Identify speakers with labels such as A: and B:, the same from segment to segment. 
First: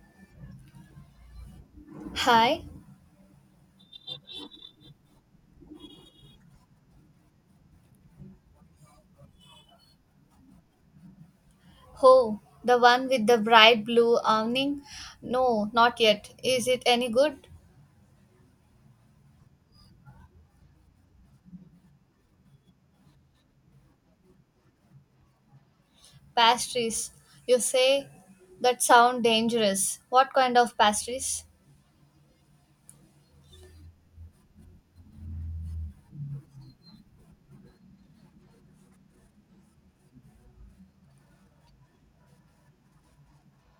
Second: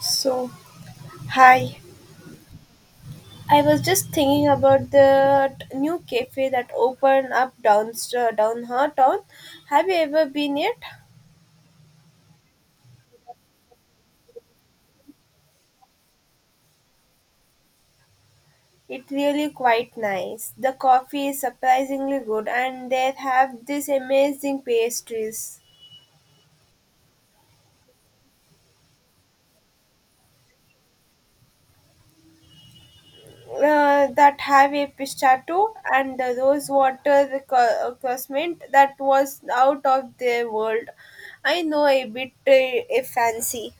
A: So, hi.
B: Hi.
A: I was just thinking about the new cafe that opened up down down her town. Have you ever been yet?
B: Oh, the one with the bright blue awning? No, not yet. Is it any good?
A: It's really quite nice. The coffee is surprisingly good, and they have these amazing pastries
B: Pastries. You say that sound dangerous. What kind of pastries?
A: that have a pistachio and the rose water co- cosment that was out of their world. I know a bit a fancy.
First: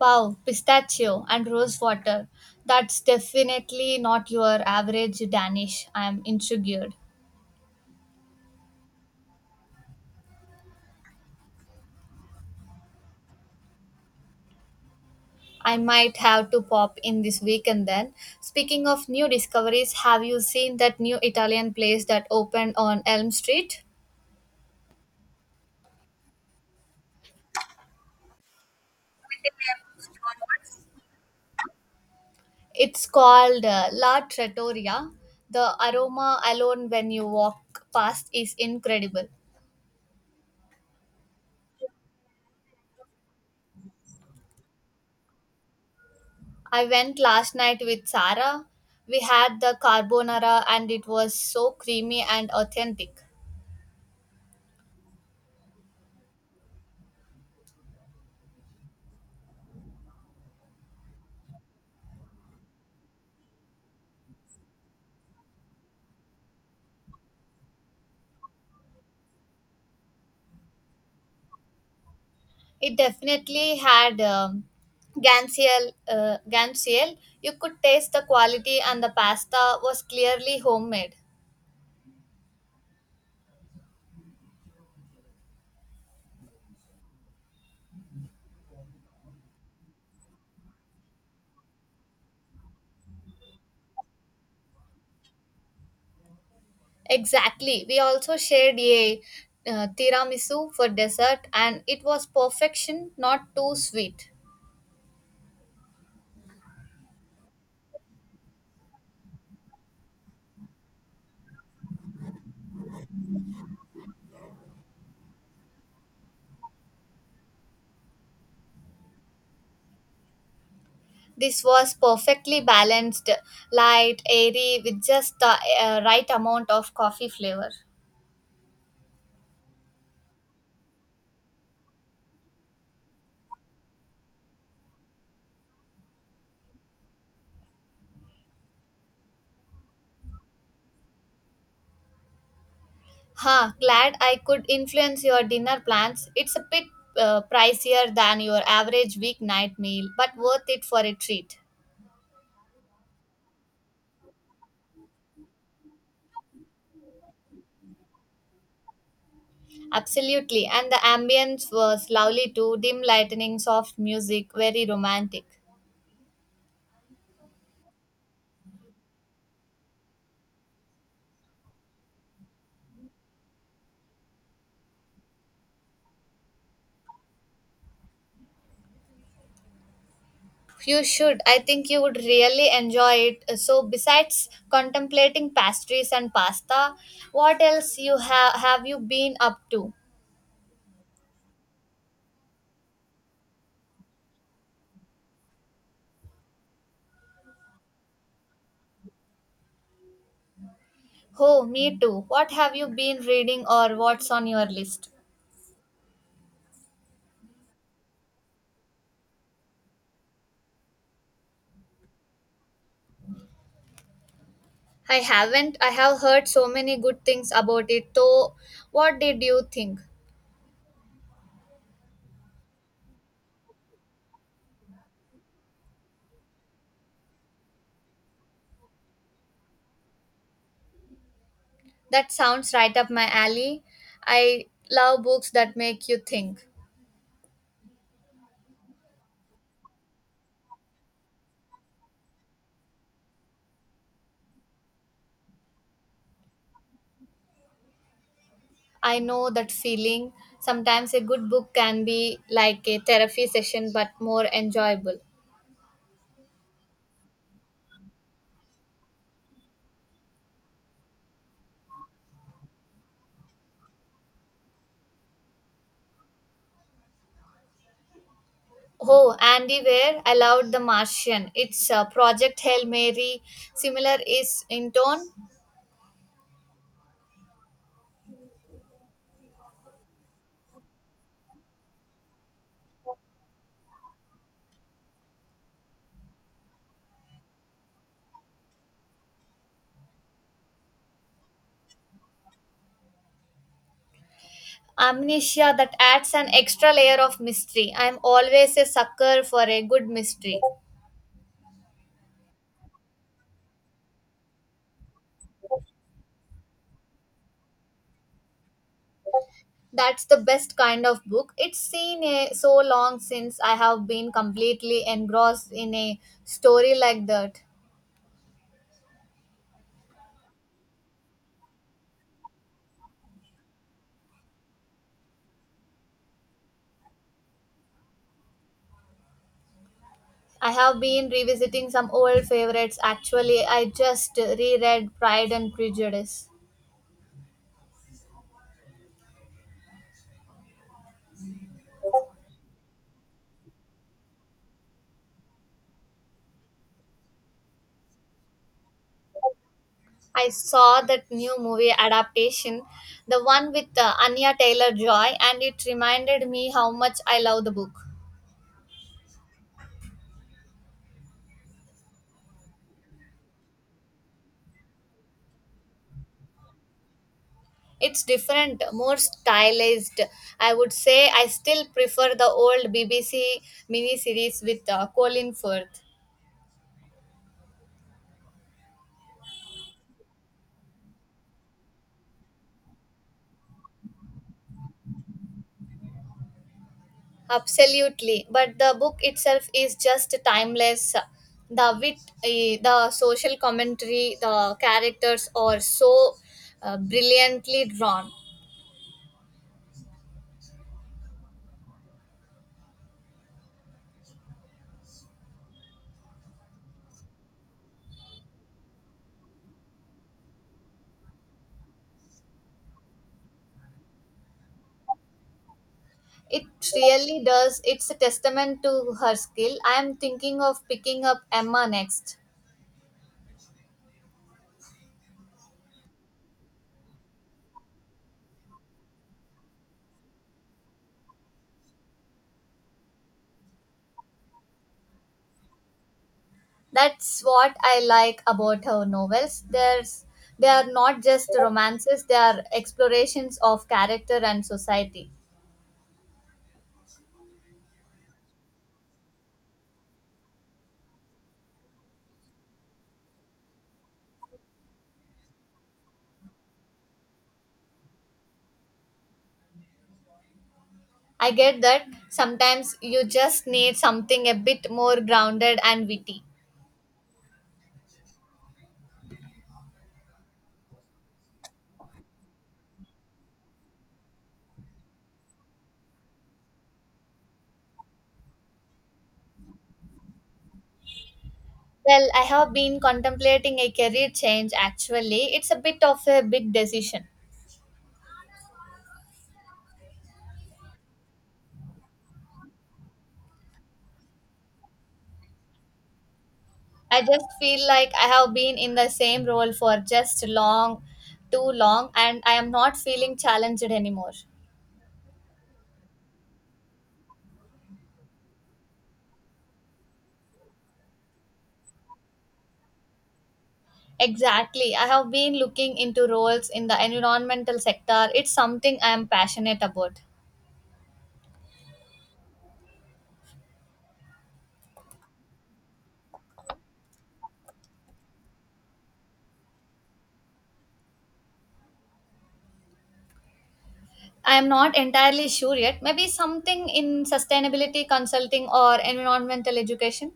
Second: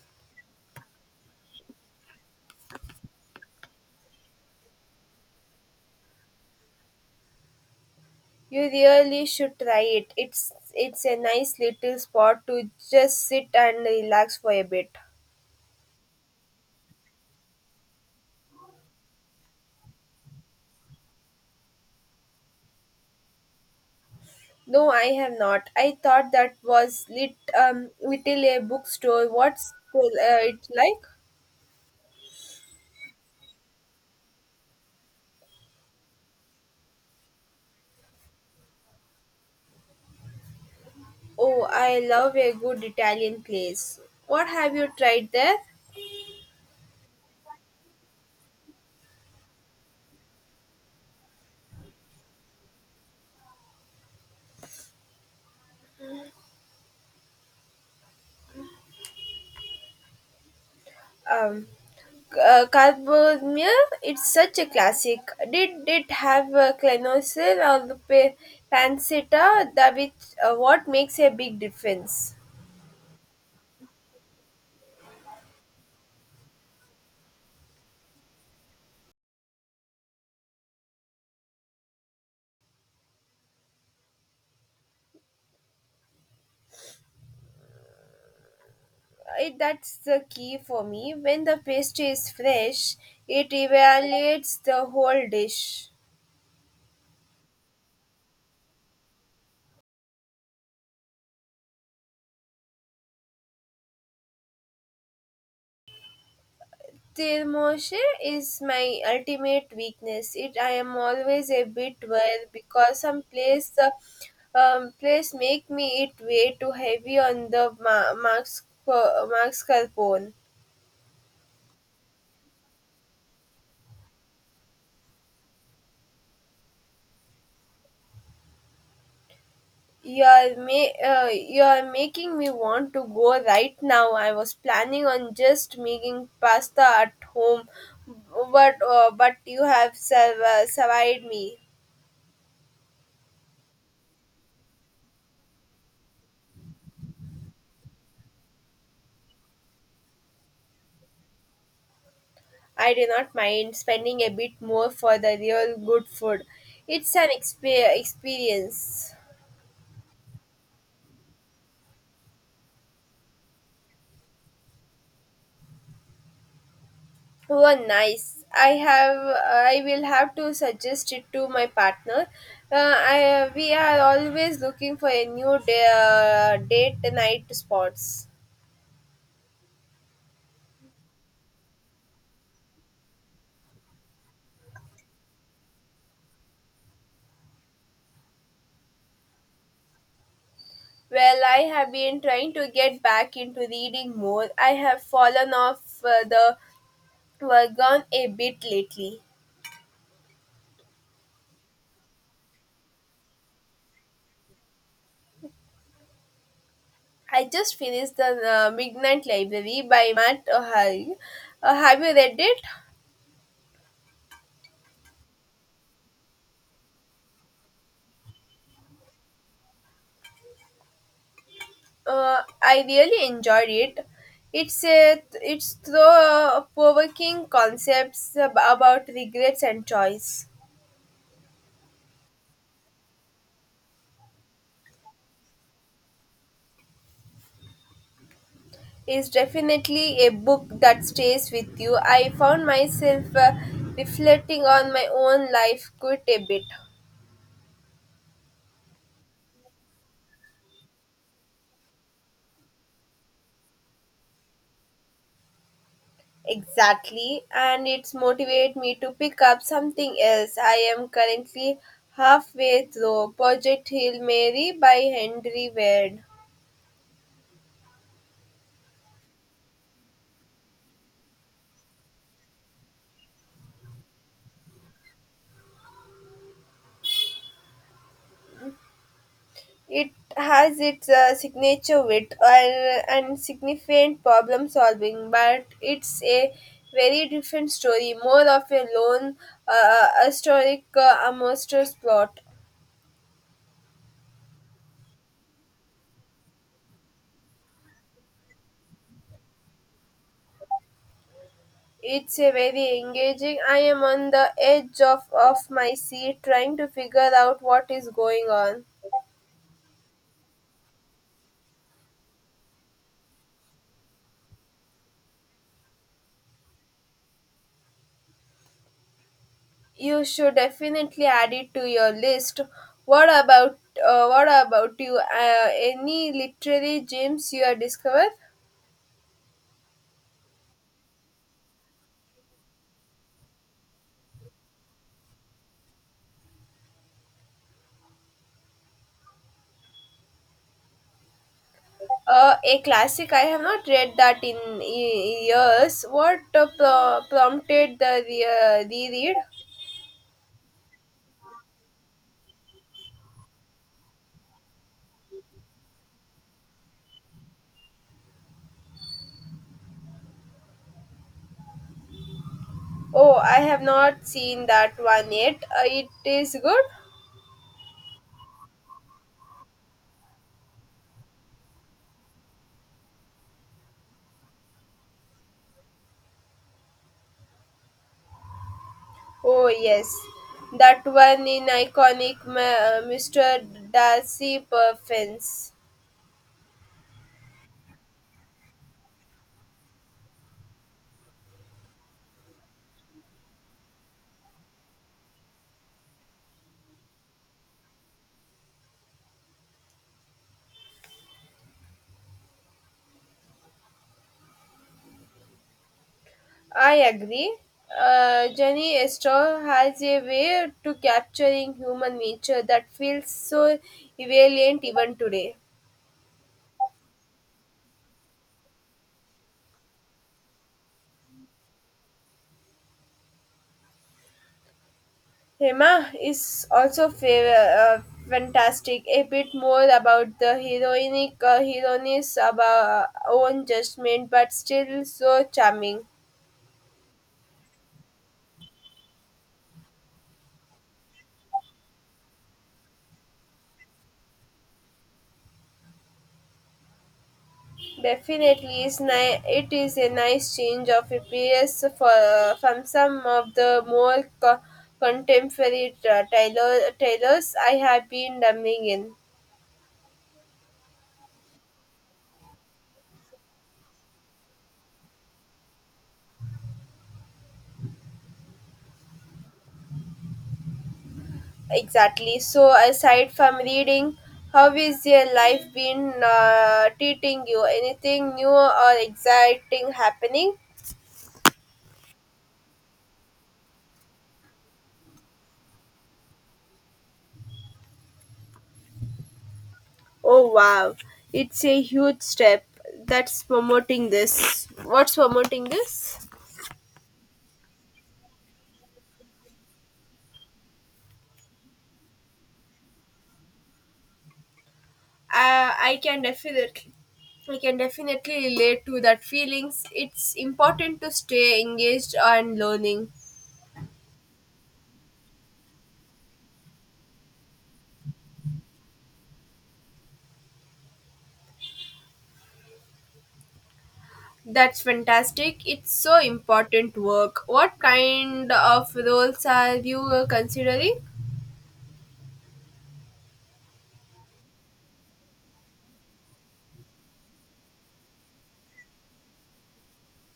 B: Wow, pistachio and rose water. That's definitely not your average Danish. I am intrigued.
A: You really should try it. It's a nice little spot to just sit and relax for a bit.
B: I might have to pop in this weekend then. Speaking of new discoveries, have you seen that new Italian place that opened on Elm Street?
A: No, I have not. I thought that was lit little a bookstore. What's cool, it like?
B: It's called La Trattoria. The aroma alone when you walk past is incredible.
A: Oh, I love a good Italian place. What have you tried there?
B: I went last night with Sarah. We had the carbonara and it was so creamy and authentic.
A: Um, Carbonara. It's such a classic. Did it have a clonosil or the pa- pancetta? That which what makes a big difference?
B: It definitely had Gansiel, Gansiel. You could taste the quality and the pasta was clearly homemade.
A: It that's the key for me when the pastry is fresh. It evaluates the whole dish.
B: Exactly. We also shared a tiramisu for dessert and it was perfection, not too sweet.
A: Tirmoshe is my ultimate weakness. It I am always a bit worried because some place the place make me it way too heavy on the ma- Max Carpone.
B: This was perfectly balanced, light, airy, with just the right amount of coffee flavor.
A: You are making me want to go right now. I was planning on just making pasta at home, but you have serv- survived me.
B: Huh, glad I could influence your dinner plans. It's a bit pricier than your average weeknight meal, but worth it for a treat.
A: I do not mind spending a bit more for the real good food. It's an expe- experience.
B: Absolutely, and the ambience was lovely too dim lighting, soft music, very romantic.
A: Oh, nice. I have. I will have to suggest it to my partner. I we are always looking for a new day, date night spots.
B: You should. I think you would really enjoy it. So, besides contemplating pastries and pasta, what else you have you been up to?
A: Well, I have been trying to get back into reading more. I have fallen off the wagon a bit lately.
B: Oh, me too. What have you been reading or what's on your list?
A: I just finished the Midnight Library by Matt O'Hare. Have you read it?
B: I haven't. I have heard so many good things about it. So, what did you think?
A: I really enjoyed it. It's through provoking concepts ab- about regrets and choice.
B: That sounds right up my alley. I love books that make you think.
A: Is definitely a book that stays with you. I found myself reflecting on my own life quite a bit.
B: I know that feeling. Sometimes a good book can be like a therapy session but more enjoyable.
A: Exactly, and it's motivated me to pick up something else. I am currently halfway through Project Hail Mary by Henry Ward.
B: Oh, Andy Weir, I loved The Martian. It's a Project Hail Mary, similar is in tone.
A: It has its signature wit and significant problem solving, but it's a very different story, more of a lone, historic monster's plot.
B: Amnesia that adds an extra layer of mystery. I'm always a sucker for a good mystery.
A: It's a very engaging. I am on the edge of my seat trying to figure out what is going on.
B: That's the best kind of book. It's seen a, so long since I have been completely engrossed in a story like that.
A: You should definitely add it to your list. What about what about you? Any literary gems you have discovered?
B: I have been revisiting some old favorites actually. I just reread Pride and Prejudice.
A: A classic. I have not read that in y- years. What pro- prompted the re- reread?
B: I saw that new movie adaptation, the one with Anya Taylor Joy, and it reminded me how much I love the book.
A: Oh, I have not seen that one yet. It is good.
B: It's different, more stylized. I would say I still prefer the old BBC miniseries with Colin Firth.
A: Oh yes, that one in iconic Mr. Darcy Perfins.
B: Absolutely, but the book itself is just timeless. The wit, the social commentary, the characters are so brilliantly drawn.
A: I agree. Jenny Estor has a way to capturing human nature that feels so relevant even today.
B: It really does. It's a testament to her skill. I am thinking of picking up Emma next.
A: Hema is also fantastic, a bit more about the heroic heroine's about own judgment, but still so charming.
B: That's what I like about her novels. There's They are not just romances; they are explorations of character and society.
A: Definitely, is it is a nice change of appearance for, from some of the more co- contemporary tailors I have been dumbing in.
B: I get that sometimes you just need something a bit more grounded and witty.
A: Exactly. So, aside from reading, how is your life been treating you? Anything new or exciting happening?
B: Well, I have been contemplating a career change actually. It's a bit of a big decision.
A: Oh, wow. It's a huge step. That's promoting this. What's promoting this?
B: I just feel like I have been in the same role for just too long, and I am not feeling challenged anymore.
A: Uh, I can definitely. I can definitely relate to that feelings. It's important to stay engaged and learning.
B: Exactly. I have been looking into roles in the environmental sector. It's something I am passionate about.
A: That's fantastic. It's so important work. What kind of roles are you considering?
B: I am not entirely sure yet. Maybe something in sustainability consulting or environmental education.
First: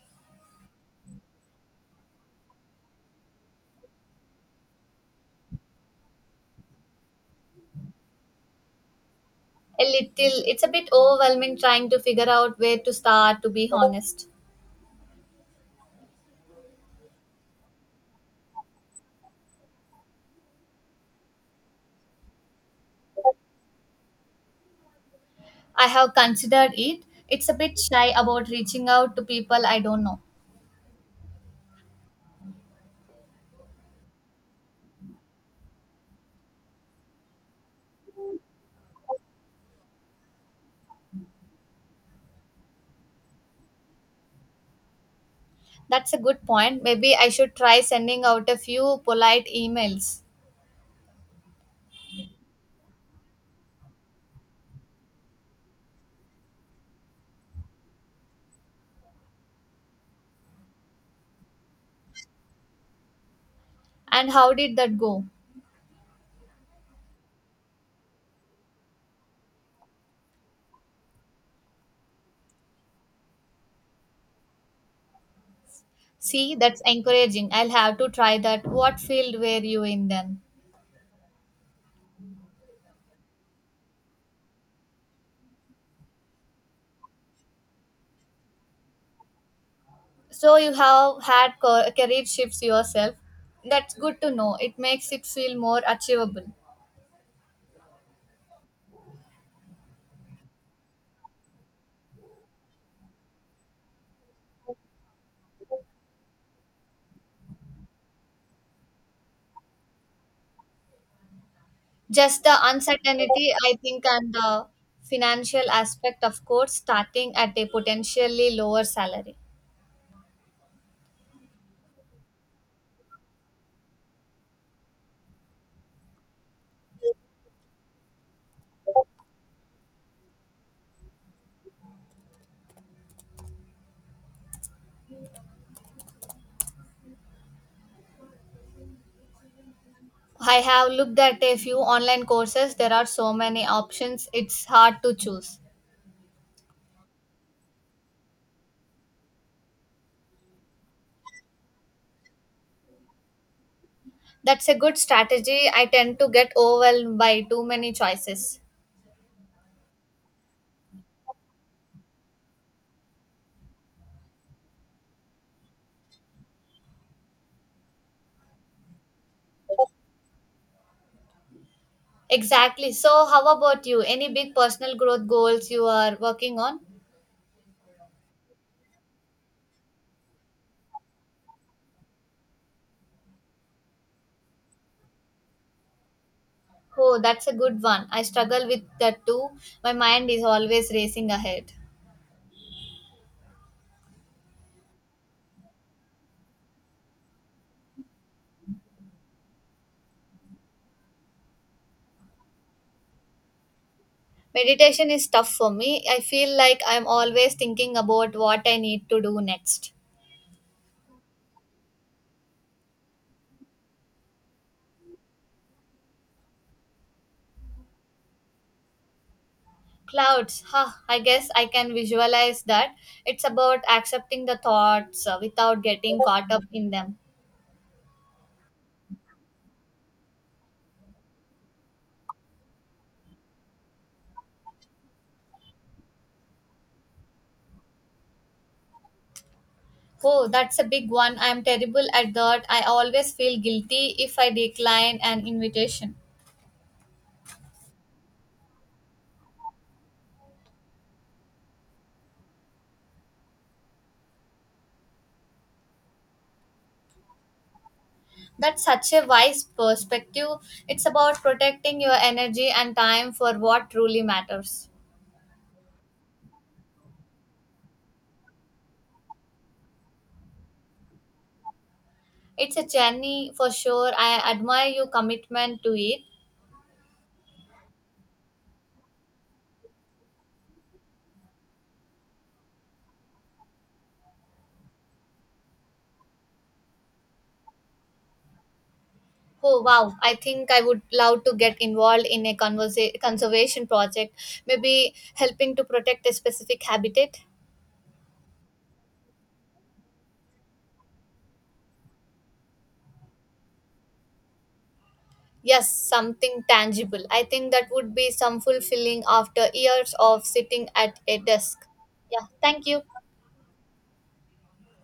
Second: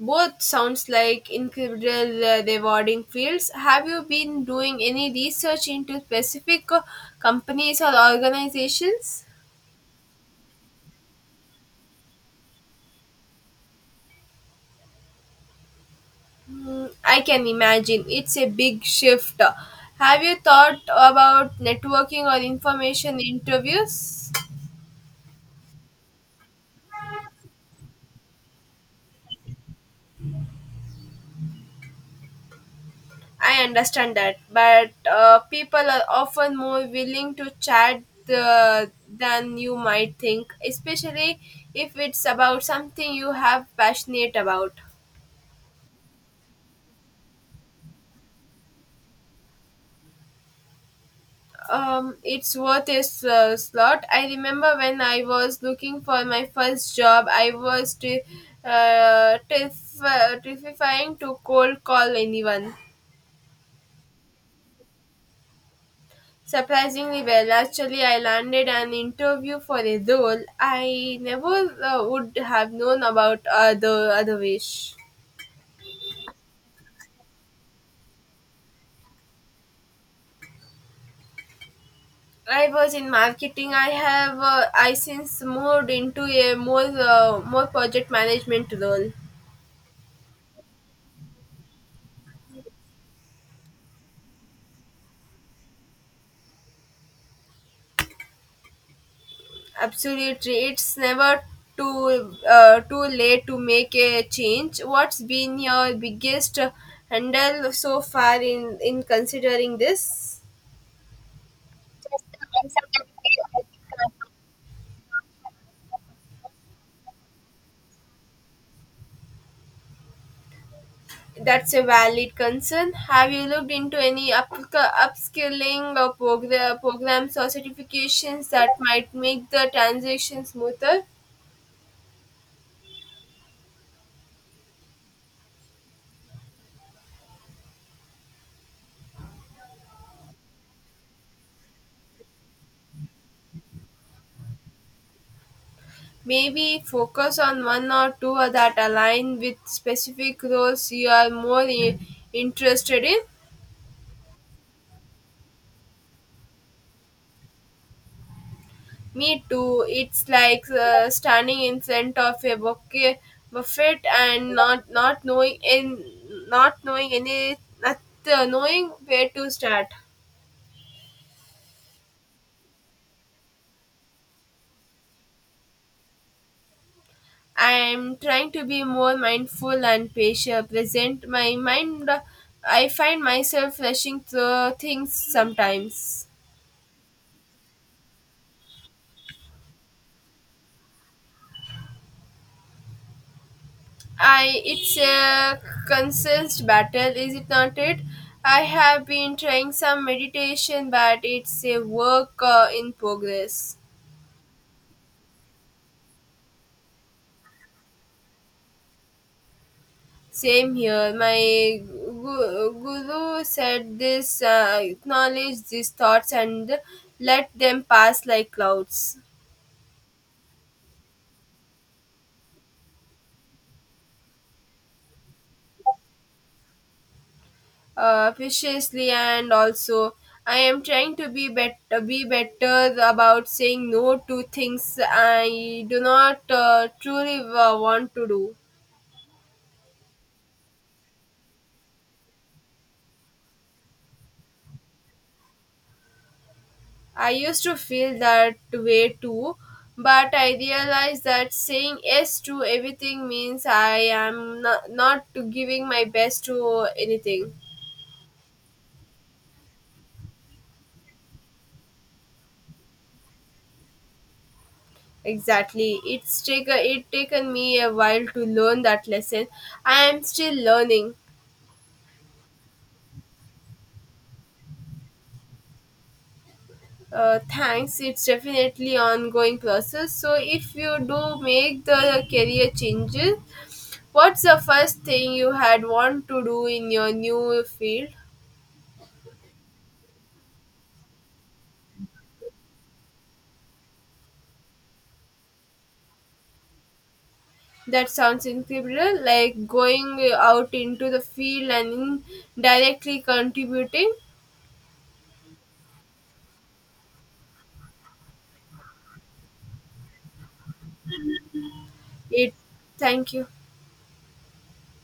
A: Both sounds like incredible rewarding fields. Have you been doing any research into specific companies or organizations?
B: A little, it's a bit overwhelming trying to figure out where to start, to be honest.
A: Hmm, I can imagine it's a big shift. Have you thought about networking or information interviews?
B: I have considered it. It's a bit shy about reaching out to people I don't know.
A: I understand that, but people are often more willing to chat than you might think, especially if it's about something you have passionate about.
B: That's a good point. Maybe I should try sending out a few polite emails.
A: It's worth a slot. I remember when I was looking for my first job, terrif- terrifying to cold call anyone.
B: And how did that go?
A: Surprisingly well. Actually, I landed an interview for a role I never would have known about the other wish.
B: See, that's encouraging. I'll have to try that. What field were you in then?
A: I was in marketing. I since moved into a more more project management role.
B: So you have had career shifts yourself. That's good to know. It makes it feel more achievable.
A: Absolutely, it's never too too late to make a change. What's been your biggest handle so far in considering this?
B: Just the uncertainty, I think, and the financial aspect, of course, starting at a potentially lower salary.
A: That's a valid concern. Have you looked into any up- upskilling or progr- programs or certifications that might make the transition smoother?
B: I have looked at a few online courses. There are so many options, it's hard to choose.
A: Maybe focus on one or two that align with specific roles you are more I- interested in.
B: That's a good strategy. I tend to get overwhelmed by too many choices.
A: Me too. It's like standing in front of a bouquet buffet and not knowing in not knowing any not knowing where to start.
B: Exactly. So, how about you? Any big personal growth goals you are working on?
A: I'm trying to be more mindful and patient, present my mind. I find myself rushing through things sometimes.
B: Oh, that's a good one. I struggle with that too. My mind is always racing ahead.
A: I It's a constant battle, is it not? It I have been trying some meditation, but it's a work in progress.
B: Meditation is tough for me. I feel like I'm always thinking about what I need to do next.
A: Same here. My guru said this: acknowledge these thoughts and let them pass like clouds.
B: Clouds, huh? I guess I can visualize that. It's about accepting the thoughts without getting caught up in them.
A: Viciously, and also I am trying to be better about saying no to things I do not truly want to do.
B: Oh, that's a big one. I'm terrible at that. I always feel guilty if I decline an invitation.
A: I used to feel that way too, but I realized that saying yes to everything means I am not giving my best to anything.
B: That's such a wise perspective. It's about protecting your energy and time for what truly matters.
A: Exactly, it's taken me a while to learn that lesson. I am still learning.
B: It's a journey for sure. I admire your commitment to it.
A: Thanks. It's definitely ongoing process. So if you do make the career changes, what's the first thing you had want to do in your new field?
B: Oh wow, I think I would love to get involved in a conservation project, maybe helping to protect a specific habitat.
A: That sounds incredible. Like going out into the field and directly contributing.
B: Yes, something tangible. I think that would be some fulfilling after years of sitting at a desk. Yeah,
A: It.
B: thank you.
A: Thank you.